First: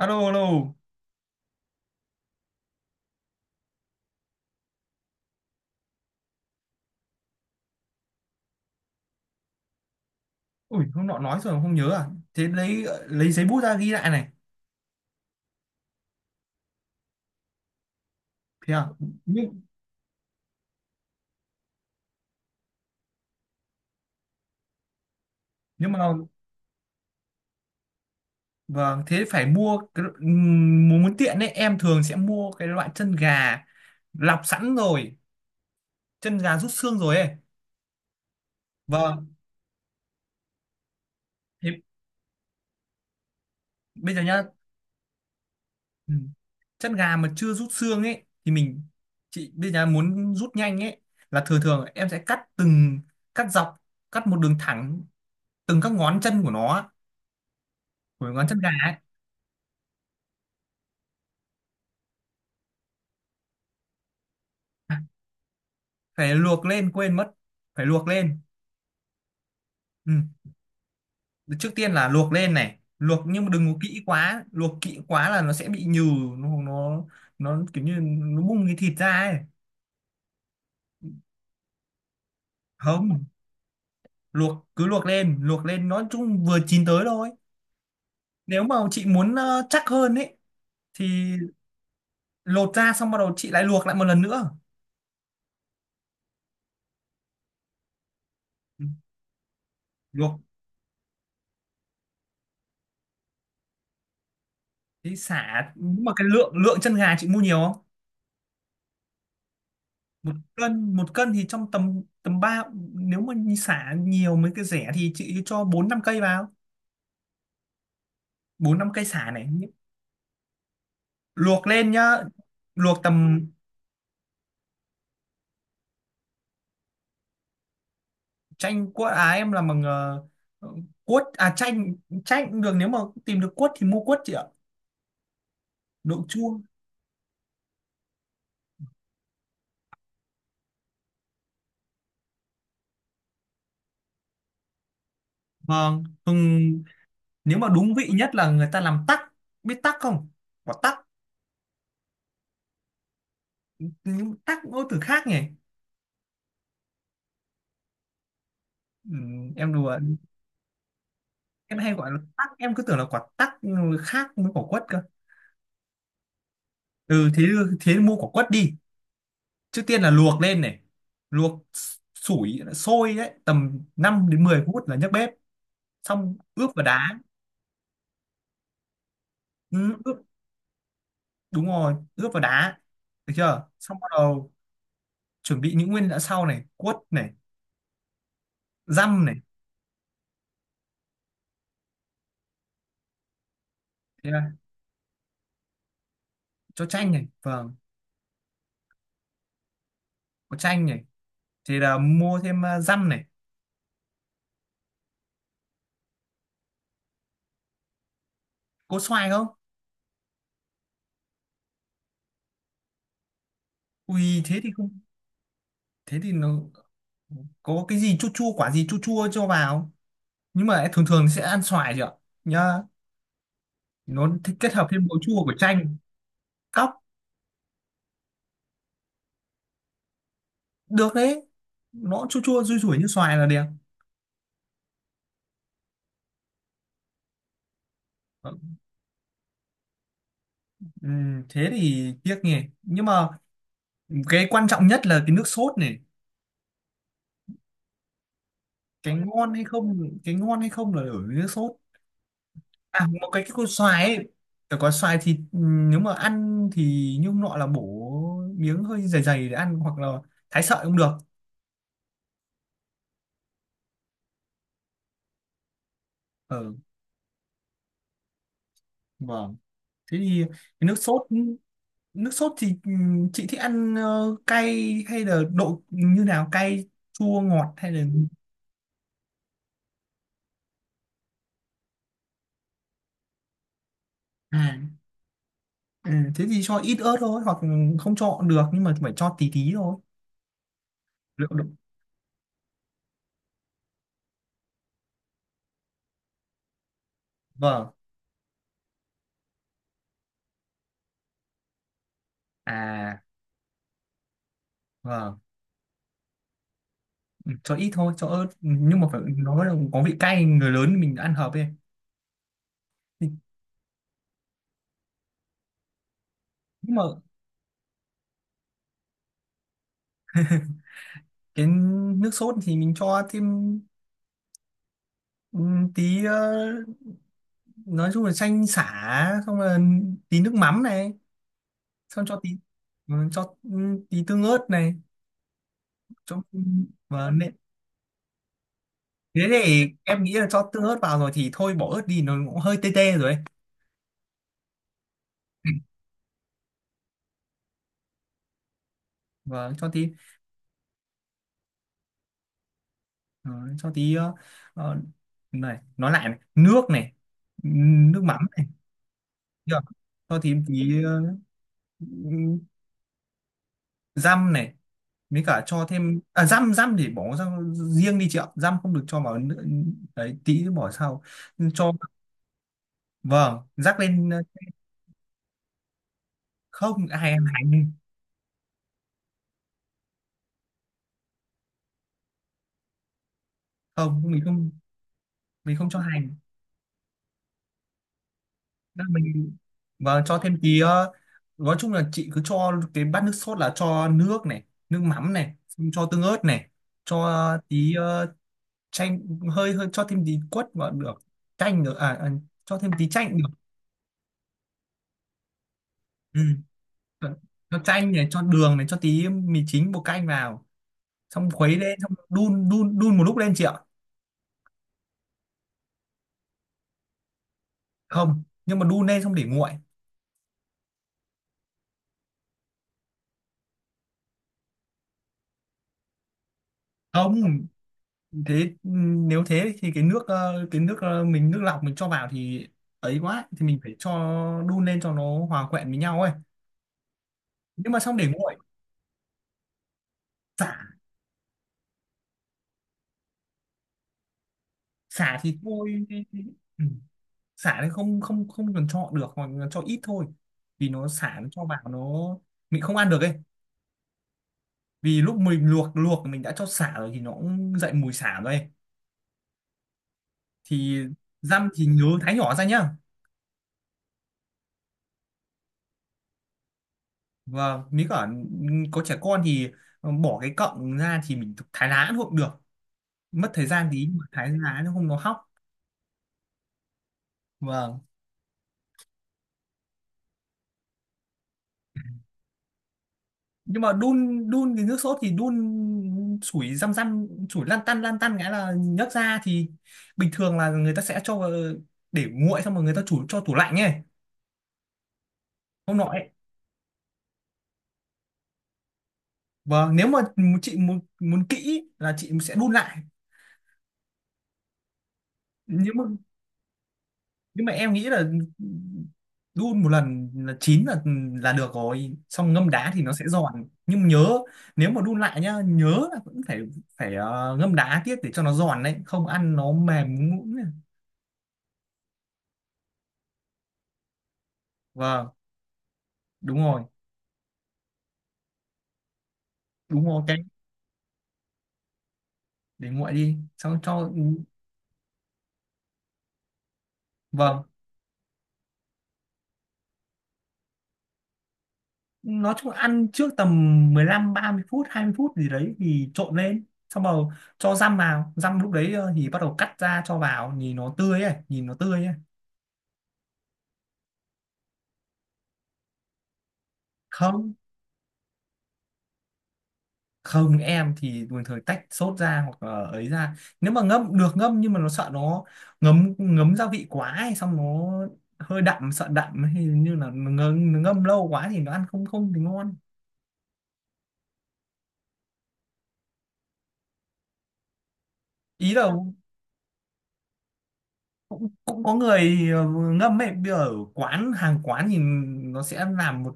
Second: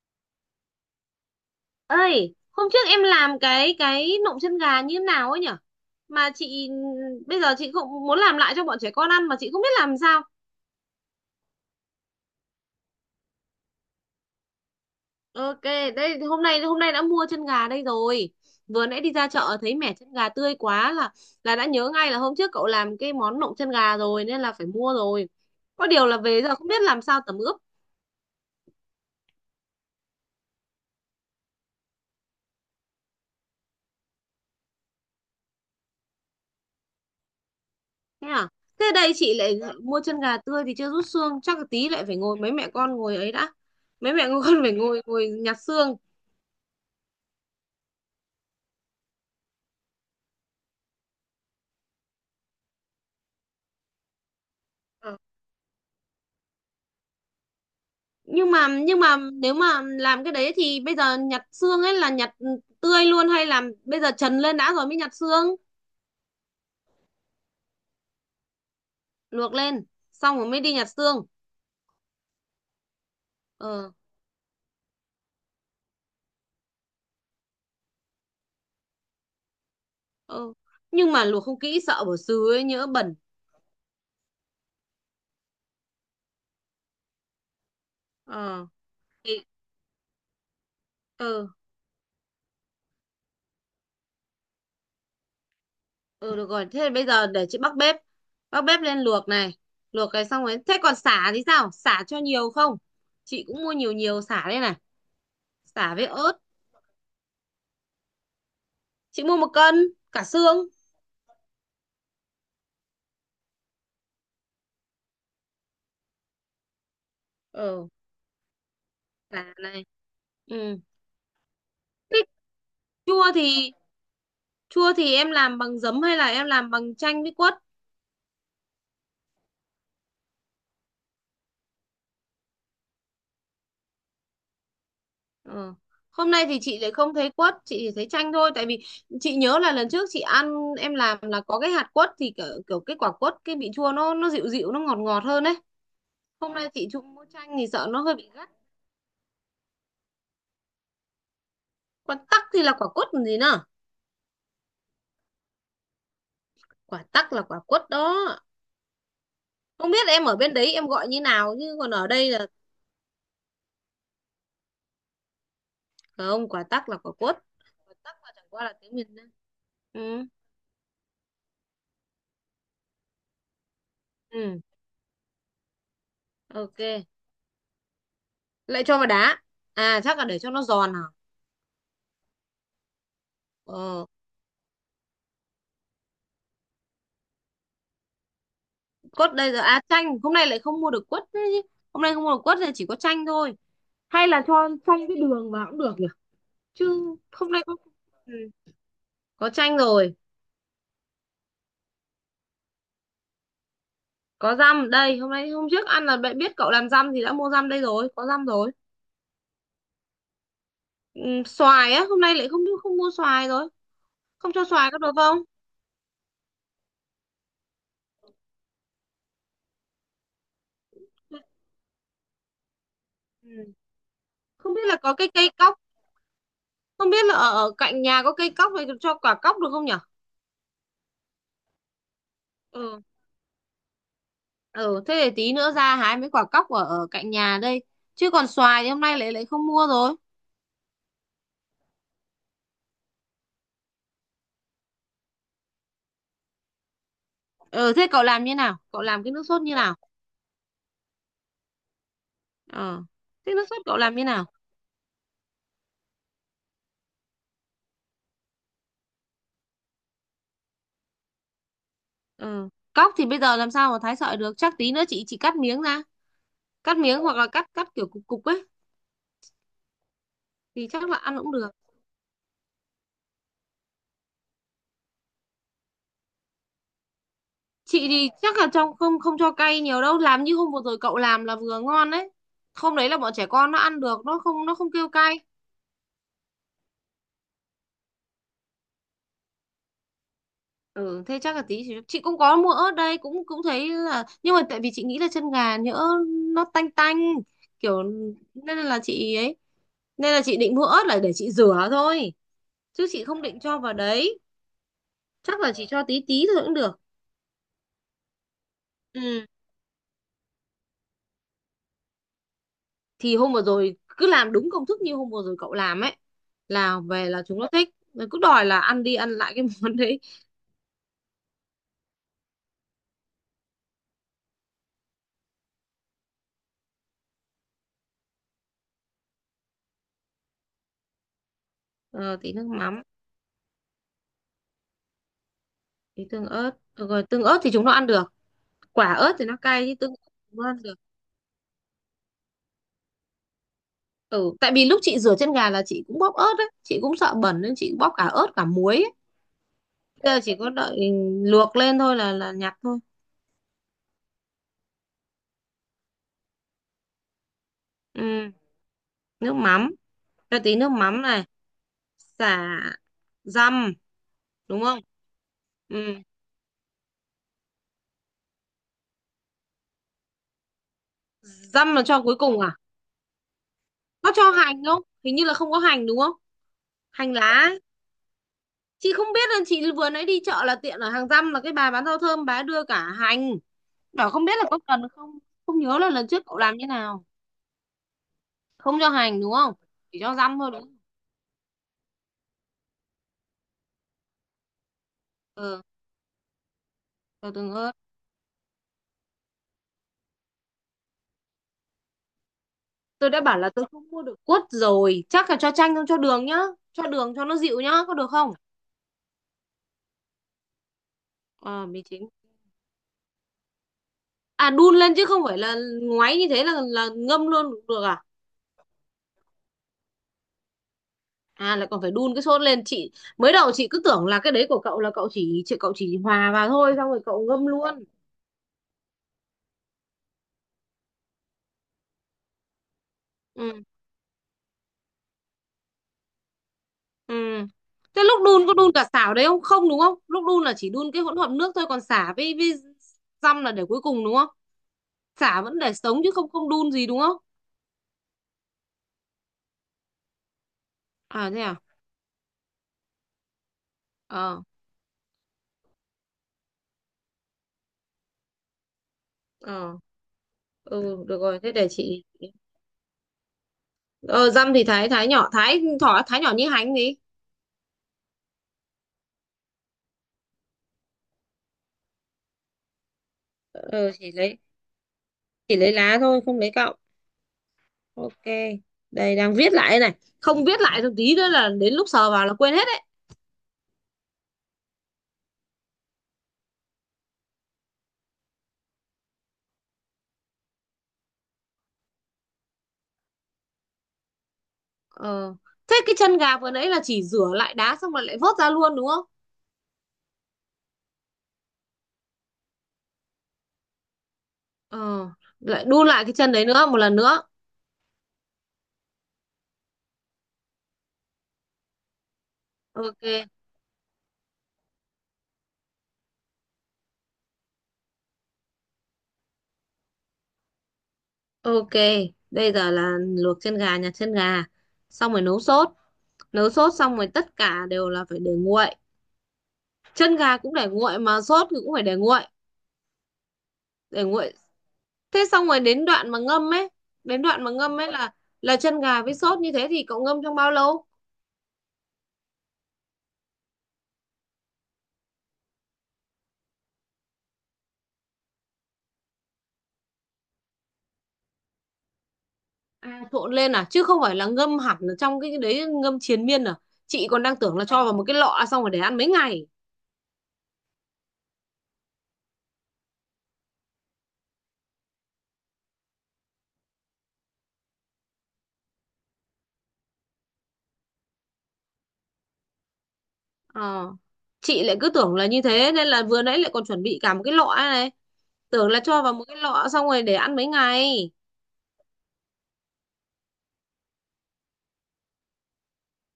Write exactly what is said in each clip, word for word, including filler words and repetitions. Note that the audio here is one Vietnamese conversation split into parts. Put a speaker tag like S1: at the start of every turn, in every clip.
S1: Alo, alo.
S2: Ơi hôm trước em làm cái cái nộm chân gà như thế nào ấy nhở mà chị, bây giờ chị cũng muốn làm lại cho bọn trẻ con ăn mà chị không biết làm sao.
S1: Ui, hôm nọ nói rồi mà không nhớ à? Thế lấy lấy giấy bút ra ghi lại này.
S2: Ok, đây hôm nay hôm nay đã mua chân gà đây rồi.
S1: Thế
S2: Vừa
S1: à?
S2: nãy đi ra chợ
S1: nhưng
S2: thấy mẻ chân gà tươi quá, là là đã nhớ ngay là hôm trước cậu làm cái món nộm chân gà rồi nên là phải mua rồi. Có
S1: nhưng
S2: điều
S1: mà
S2: là về giờ không biết làm sao tẩm ướp.
S1: vâng, thế phải mua cái ừm, muốn muốn tiện ấy em thường sẽ mua cái loại chân gà lọc sẵn rồi, chân gà rút xương rồi ấy.
S2: Thế à? Thế đây
S1: Vâng,
S2: chị lại mua chân gà tươi thì chưa rút xương, chắc là
S1: thế
S2: tí lại phải ngồi mấy mẹ con ngồi ấy đã. Mấy
S1: bây giờ
S2: mẹ con
S1: nhá.
S2: phải ngồi ngồi nhặt xương.
S1: Ừ, chân gà mà chưa rút xương ấy thì mình, chị bây giờ muốn rút nhanh ấy, là thường thường em sẽ cắt từng, cắt dọc, cắt một đường thẳng từng các ngón chân của nó, của ngón
S2: nhưng
S1: chân
S2: mà
S1: gà ấy.
S2: nhưng mà nếu mà làm cái đấy thì bây giờ nhặt xương ấy, là nhặt tươi luôn hay làm bây giờ trần lên đã rồi
S1: À,
S2: mới nhặt xương?
S1: phải luộc lên, quên mất, phải luộc lên.
S2: Luộc lên
S1: Ừ.
S2: xong rồi mới đi nhặt xương.
S1: Trước tiên là luộc lên này, luộc nhưng mà đừng có
S2: Ờ.
S1: kỹ quá, luộc kỹ quá là nó sẽ bị nhừ. nó nó nó kiểu như nó bung cái thịt ra ấy.
S2: Ờ, nhưng mà luộc không kỹ sợ bỏ xứ ấy, nhỡ bẩn.
S1: Không, luộc cứ luộc lên, luộc lên nó chung vừa chín tới thôi. Nếu
S2: Ờ
S1: mà chị muốn
S2: thì.
S1: ờ, chắc hơn ấy thì
S2: Ờ.
S1: lột ra, xong bắt đầu chị lại luộc lại một lần nữa.
S2: Ờ, được rồi, thế bây giờ để chị bắc bếp, bắc bếp
S1: Ừ,
S2: lên luộc này. Luộc cái
S1: luộc
S2: xong rồi thế còn sả thì sao, sả cho nhiều không? Chị cũng mua nhiều nhiều sả đây này.
S1: thì xả.
S2: Sả
S1: Nhưng
S2: với
S1: mà cái
S2: ớt.
S1: lượng lượng chân gà chị mua nhiều không?
S2: Chị mua một cân cả
S1: Một
S2: xương.
S1: cân. Một cân thì trong tầm tầm ba, nếu mà xả nhiều mấy cái rẻ thì chị cho bốn năm cây vào,
S2: Ờ,
S1: bốn năm cây xả này.
S2: sả này. Ừ.
S1: Luộc lên nhá,
S2: Thế
S1: luộc
S2: chua
S1: tầm.
S2: thì, chua thì em làm bằng giấm hay là em làm bằng chanh với quất?
S1: Chanh cuốt à, em làm bằng ờ, cuốt à? Chanh, chanh cũng được. Nếu mà tìm được cuốt thì mua cuốt chị ạ,
S2: Ờ.
S1: đậu
S2: Hôm nay thì
S1: chua.
S2: chị lại không thấy quất, chị chỉ thấy chanh thôi. Tại vì chị nhớ là lần trước chị ăn em làm là có cái hạt quất thì kiểu, kiểu cái quả quất, cái vị chua nó nó dịu dịu, nó ngọt ngọt hơn đấy.
S1: Vâng,
S2: Hôm nay
S1: hừng.
S2: chị trụng mua chanh
S1: Nếu
S2: thì
S1: mà
S2: sợ
S1: đúng
S2: nó
S1: vị
S2: hơi bị
S1: nhất là
S2: gắt.
S1: người ta làm tắc, biết tắc không, quả tắc.
S2: Quả tắc thì là quả quất còn gì nữa?
S1: Nhưng tắc ngôn từ khác nhỉ.
S2: Quả tắc là quả quất đó.
S1: Ừ, em
S2: Không
S1: đùa.
S2: biết em ở bên đấy em gọi như nào chứ
S1: Em
S2: còn
S1: hay
S2: ở
S1: gọi là
S2: đây là
S1: tắc, em cứ tưởng là quả tắc khác với quả quất cơ.
S2: không, quả tắc là quả
S1: Ừ, thế
S2: quất. Quả
S1: thế mua
S2: tắc
S1: quả
S2: là chẳng
S1: quất
S2: qua là
S1: đi.
S2: tiếng miền Nam.
S1: Trước tiên là
S2: Ừ.
S1: luộc lên này, luộc sủi sôi đấy tầm năm đến
S2: Ừ.
S1: mười phút là nhấc bếp, xong ướp
S2: Ok.
S1: vào đá.
S2: Lại cho vào đá,
S1: Ừ,
S2: à
S1: ướp,
S2: chắc là để cho nó giòn hả?
S1: đúng rồi, ướp vào đá. Được chưa, xong
S2: ờ,
S1: bắt đầu chuẩn bị những nguyên liệu sau này: quất này, dăm
S2: Quất
S1: này.
S2: đây giờ à, chanh hôm nay lại không mua được quất đấy chứ. Hôm nay không mua được quất thì chỉ có chanh thôi, hay
S1: Thế
S2: là
S1: là
S2: cho chanh với đường vào cũng được nhỉ?
S1: cho chanh
S2: Chứ
S1: này,
S2: hôm nay
S1: vâng,
S2: có, ừ, có chanh rồi.
S1: có chanh này, thì là mua thêm à, dăm này.
S2: Có dăm đây, hôm nay hôm trước ăn là bạn biết cậu làm dăm thì đã mua dăm đây rồi, có dăm rồi.
S1: Có xoài không?
S2: Ừ, xoài á, hôm nay lại không không mua xoài rồi.
S1: Ui,
S2: Không
S1: thế
S2: cho
S1: thì
S2: xoài có
S1: không.
S2: được không?
S1: Thế thì nó, có cái gì chua chua, quả gì chua chua cho vào. Nhưng mà thường thường sẽ ăn xoài chưa nhá,
S2: Ừ.
S1: nó thích
S2: Không
S1: kết
S2: biết
S1: hợp
S2: là
S1: thêm
S2: có
S1: màu
S2: cái
S1: chua
S2: cây
S1: của
S2: cóc,
S1: chanh. Cóc
S2: không biết là ở, ở cạnh nhà có cây cóc này, cho quả cóc được không nhỉ?
S1: được đấy, nó chua chua rui rủi
S2: Ừ.
S1: như xoài là đẹp.
S2: Ừ, thế để tí nữa ra hái mấy quả cóc ở, ở cạnh nhà đây, chứ còn
S1: Ờ,
S2: xoài thì hôm nay lại lại không mua rồi.
S1: ừm, thế thì tiếc nhỉ. Nhưng mà cái quan trọng nhất là cái nước sốt này.
S2: Ừ, thế cậu làm như nào, cậu
S1: Cái
S2: làm cái nước
S1: ngon
S2: sốt
S1: hay
S2: như nào?
S1: không, cái ngon hay không là ở nước sốt.
S2: Ờ.
S1: À, một cái cái
S2: Thế nước
S1: con
S2: sốt cậu
S1: xoài
S2: làm như
S1: ấy,
S2: nào?
S1: phải có xoài thì ừm, nếu mà ăn thì nhung nọ là bổ miếng hơi dày dày để ăn, hoặc là thái sợi cũng được.
S2: Ừ, cóc thì bây giờ làm sao mà thái sợi được, chắc tí nữa chị chị cắt miếng ra.
S1: Ờ,
S2: Cắt miếng hoặc là cắt cắt kiểu cục cục ấy
S1: vâng, thế thì cái
S2: thì
S1: nước
S2: chắc là
S1: sốt.
S2: ăn cũng được.
S1: Nước sốt thì ừm, chị thích ăn ờ, cay hay là độ như nào, cay chua ngọt hay là?
S2: Chị thì chắc là trong, không không cho cay nhiều đâu, làm như hôm vừa rồi cậu làm là vừa ngon đấy. Hôm đấy là bọn trẻ con nó ăn được, nó không nó
S1: À,
S2: không kêu cay.
S1: ừ, thế thì cho ít ớt thôi, hoặc không cho được, nhưng mà phải cho tí tí thôi.
S2: Ừ, thế chắc
S1: Lượng
S2: là
S1: độ.
S2: tí chị, chị cũng có mua ớt đây, cũng cũng thấy là, nhưng mà tại vì chị nghĩ là chân gà nhỡ nó tanh tanh
S1: Vâng.
S2: kiểu, nên là chị ấy, nên là chị định mua ớt là để chị rửa thôi, chứ
S1: À,
S2: chị không định cho vào đấy.
S1: vâng.
S2: Chắc là chị cho tí tí thôi cũng được.
S1: Ừ, cho ít thôi, cho ớt. Ừ, nhưng mà phải
S2: Ừ.
S1: nó là có vị cay người lớn mình ăn hợp ấy.
S2: Thì
S1: Thì-
S2: hôm vừa rồi cứ làm đúng công thức như hôm vừa rồi cậu làm ấy,
S1: nhưng
S2: là
S1: mà
S2: về là chúng nó thích rồi, cứ đòi là ăn đi ăn lại cái món đấy.
S1: cái nước sốt thì mình cho thêm ừm, tí ờ, nói chung là chanh sả xong là tí nước mắm này, xong
S2: Ờ,
S1: cho tí,
S2: tí nước mắm.
S1: ừ, cho, ừ, tí tương ớt này.
S2: Tí
S1: Cho
S2: tương ớt. Ờ, rồi
S1: và
S2: tương
S1: nệ-
S2: ớt thì chúng nó ăn được. Quả ớt
S1: thế
S2: thì nó
S1: thì
S2: cay chứ tương
S1: em
S2: ớt
S1: nghĩ là
S2: chúng nó
S1: cho tương
S2: ăn được.
S1: ớt vào rồi thì thôi bỏ ớt đi, nó cũng hơi tê tê rồi ấy.
S2: Ừ, tại vì lúc chị rửa chân gà là chị cũng bóp ớt đấy, chị cũng sợ bẩn nên chị bóp cả ớt cả muối ấy.
S1: Và cho tí
S2: Bây giờ chỉ có đợi luộc lên thôi là là nhặt thôi.
S1: ờ, cho tí ờ, ờ, này, nói lại này. Nước này, ừ, nước mắm
S2: Ừ,
S1: này.
S2: nước
S1: Được,
S2: mắm,
S1: cho tí
S2: cho tí nước
S1: tí ờ,
S2: mắm này, xả, dăm,
S1: răm này.
S2: đúng không?
S1: Mới cả cho
S2: Ừ,
S1: thêm à, dăm răm thì bỏ ra riêng đi chị ạ, răm không được cho vào nữa. Đấy, tí nữa bỏ sau. Cho,
S2: dăm là cho cuối cùng à?
S1: vâng, rắc lên
S2: Có
S1: ờ,
S2: cho hành không? Hình như là không có hành đúng không?
S1: không ai
S2: Hành
S1: ăn
S2: lá. Ấy.
S1: hành.
S2: Chị không biết là chị vừa nãy đi chợ là tiện ở hàng răm là cái bà bán rau thơm bà ấy đưa cả hành.
S1: Không,
S2: Bảo
S1: mình
S2: không biết là
S1: không
S2: có cần không?
S1: mình
S2: Không
S1: không
S2: nhớ
S1: cho
S2: là lần
S1: hành.
S2: trước cậu làm như nào. Không
S1: Đó,
S2: cho hành đúng
S1: mình,
S2: không, chỉ
S1: và
S2: cho
S1: cho thêm
S2: răm thôi
S1: tí
S2: đúng không?
S1: ờ, nói chung là chị cứ cho cái bát nước sốt là cho nước này, nước mắm này,
S2: Ờ.
S1: xong cho tương ớt này, cho
S2: Cho tương ớt.
S1: tí ờ, chanh, hơi hơi cho thêm tí quất vào được, chanh nữa à, à, cho thêm tí
S2: Tôi
S1: chanh
S2: đã
S1: được.
S2: bảo là tôi không mua được quất rồi, chắc là cho chanh không, cho
S1: Ừ.
S2: đường nhá. Cho đường
S1: cho
S2: cho nó
S1: cho
S2: dịu nhá,
S1: chanh
S2: có
S1: này,
S2: được
S1: cho
S2: không?
S1: đường này, cho tí mì chính, bột canh vào, xong khuấy
S2: Ờ,
S1: lên,
S2: mì
S1: xong
S2: chính.
S1: đun đun đun một lúc lên chị ạ.
S2: À đun lên chứ không phải là ngoáy như thế là là ngâm luôn cũng được à?
S1: Không, nhưng mà đun lên xong để nguội.
S2: À lại còn phải đun cái sốt lên chị, mới đầu chị cứ tưởng là cái đấy của cậu là cậu chỉ chị, cậu chỉ hòa vào thôi xong rồi cậu ngâm
S1: Không,
S2: luôn.
S1: thế nếu thế thì cái nước ờ, cái nước ờ, mình nước lọc mình cho vào thì, ấy quá thì mình
S2: Ừ.
S1: phải cho đun lên cho nó hòa quyện với nhau ấy.
S2: Ừ,
S1: Nhưng mà xong
S2: thế
S1: để
S2: lúc
S1: nguội.
S2: đun có đun cả xả vào đấy không, không đúng không, lúc đun
S1: Xả
S2: là chỉ đun cái hỗn hợp nước thôi, còn xả với với dăm là để cuối cùng đúng không?
S1: Xả thì
S2: Sả vẫn để
S1: thôi.
S2: sống chứ không, không
S1: Ừ,
S2: đun gì đúng không?
S1: xả thì không không không cần cho được, hoặc là cho ít thôi. Vì nó xả nó
S2: À thế
S1: cho
S2: à?
S1: vào nó, mình không ăn được ấy.
S2: Ờ.
S1: Vì lúc mình luộc luộc mình đã cho xả rồi thì nó cũng dậy mùi xả rồi ấy.
S2: Ờ.
S1: Thì
S2: Ừ, được rồi,
S1: răm
S2: thế
S1: thì
S2: để
S1: nhớ
S2: chị.
S1: thái nhỏ ra nhá.
S2: Ờ dăm thì thái thái nhỏ, thái thỏ thái nhỏ như hành gì?
S1: Và nếu cả có trẻ con thì ờ, bỏ cái cọng ra thì mình thái lá cũng được, mất thời gian tí
S2: Ờ
S1: nhưng mà
S2: chỉ
S1: thái
S2: lấy,
S1: lá nó không nó hóc.
S2: chỉ lấy lá thôi, không lấy cọng.
S1: Vâng,
S2: Ok. Đây đang viết lại đây này. Không viết lại một tí nữa là đến lúc sờ vào là quên hết đấy.
S1: nhưng mà đun đun cái nước sốt thì đun sủi răm răm, sủi lăn tăn lăn tăn nghĩa là nhấc ra. Thì bình thường là người ta sẽ cho vào để nguội, xong rồi người ta chủ cho tủ lạnh ấy,
S2: Ờ. Thế
S1: không nọ
S2: cái
S1: ấy.
S2: chân gà vừa nãy là chỉ rửa lại đá xong rồi lại vớt ra luôn đúng không?
S1: Vâng, nếu mà chị muốn muốn kỹ là chị sẽ đun lại.
S2: Ờ, lại
S1: Nếu mà
S2: đun lại cái chân đấy nữa một lần nữa.
S1: nhưng mà em nghĩ là đun một lần là chín là là được rồi, xong ngâm đá thì nó sẽ
S2: Ok.
S1: giòn. Nhưng nhớ, nếu mà đun lại nhá, nhớ là vẫn phải phải ờ, ngâm đá tiếp để cho nó giòn đấy, không ăn nó mềm nhũn nhũn này.
S2: Ok, bây giờ là luộc chân gà, nhặt chân gà,
S1: Vâng.
S2: xong rồi nấu sốt.
S1: Đúng
S2: Nấu
S1: rồi.
S2: sốt xong rồi tất cả đều là phải để nguội.
S1: Đúng rồi.
S2: Chân
S1: Ok,
S2: gà cũng để nguội mà sốt thì cũng phải để nguội,
S1: để nguội đi xong cho.
S2: để nguội. Thế xong rồi đến đoạn mà ngâm ấy, đến đoạn
S1: Vâng,
S2: mà ngâm ấy là là chân gà với sốt như thế thì cậu ngâm trong bao lâu?
S1: nói chung là ăn trước tầm mười lăm, ba mươi phút, hai mươi phút gì đấy thì trộn lên, xong rồi cho răm vào, răm lúc đấy ờ, thì bắt đầu cắt ra cho vào, nhìn nó tươi ấy, nhìn nó tươi ấy.
S2: À, trộn lên à, chứ không phải là ngâm hẳn ở trong cái đấy ngâm triền miên à. Chị còn
S1: Không
S2: đang tưởng là cho vào một cái lọ xong rồi để ăn mấy ngày.
S1: Không, em thì bình thường tách sốt ra, hoặc là ấy ra. Nếu mà ngâm được ngâm, nhưng mà nó sợ nó ngấm ngấm gia vị quá, hay xong nó hơi đậm, sợ đậm, hay như là ngâm, ngâm lâu quá thì nó ăn không, không thì ngon.
S2: Ờ. Chị lại cứ tưởng là như thế nên là vừa nãy lại còn chuẩn bị cả một cái lọ này.
S1: Ý
S2: Tưởng
S1: là
S2: là cho vào một cái lọ xong rồi để ăn mấy ngày.
S1: cũng có người ờ, ngâm ấy. Bây giờ ở quán, hàng quán thì nó sẽ làm một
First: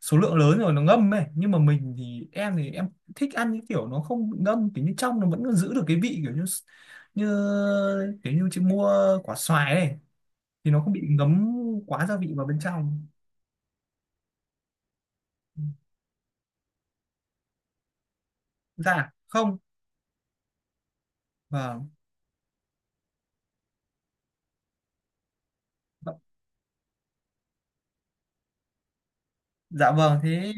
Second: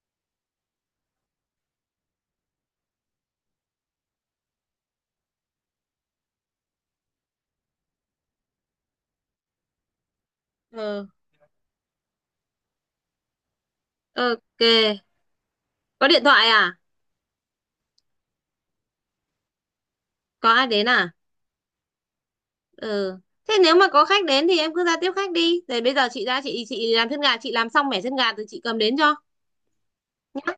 S1: số lượng lớn rồi nó ngâm ấy. Nhưng mà mình thì, em thì em thích ăn những kiểu nó không bị ngâm, kiểu như trong nó vẫn giữ được cái vị, kiểu như, như, kiểu như chị mua quả xoài ấy thì nó không bị
S2: Ừ.
S1: ngấm quá gia vị vào bên trong.
S2: Ok. Có điện thoại à?
S1: Dạ không.
S2: Có ai đến à?
S1: Vâng.
S2: Ừ. Thế nếu mà có khách đến thì em cứ ra tiếp khách đi. Rồi bây giờ chị ra, chị chị làm chân gà, chị làm xong mẻ chân gà rồi chị cầm đến cho
S1: Dạ vâng, thế
S2: nhá.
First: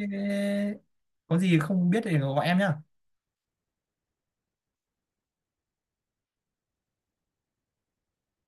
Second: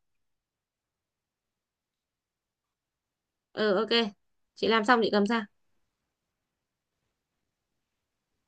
S1: có gì không biết thì gọi em nhá.
S2: Ừ ok. Chị làm xong chị cầm ra.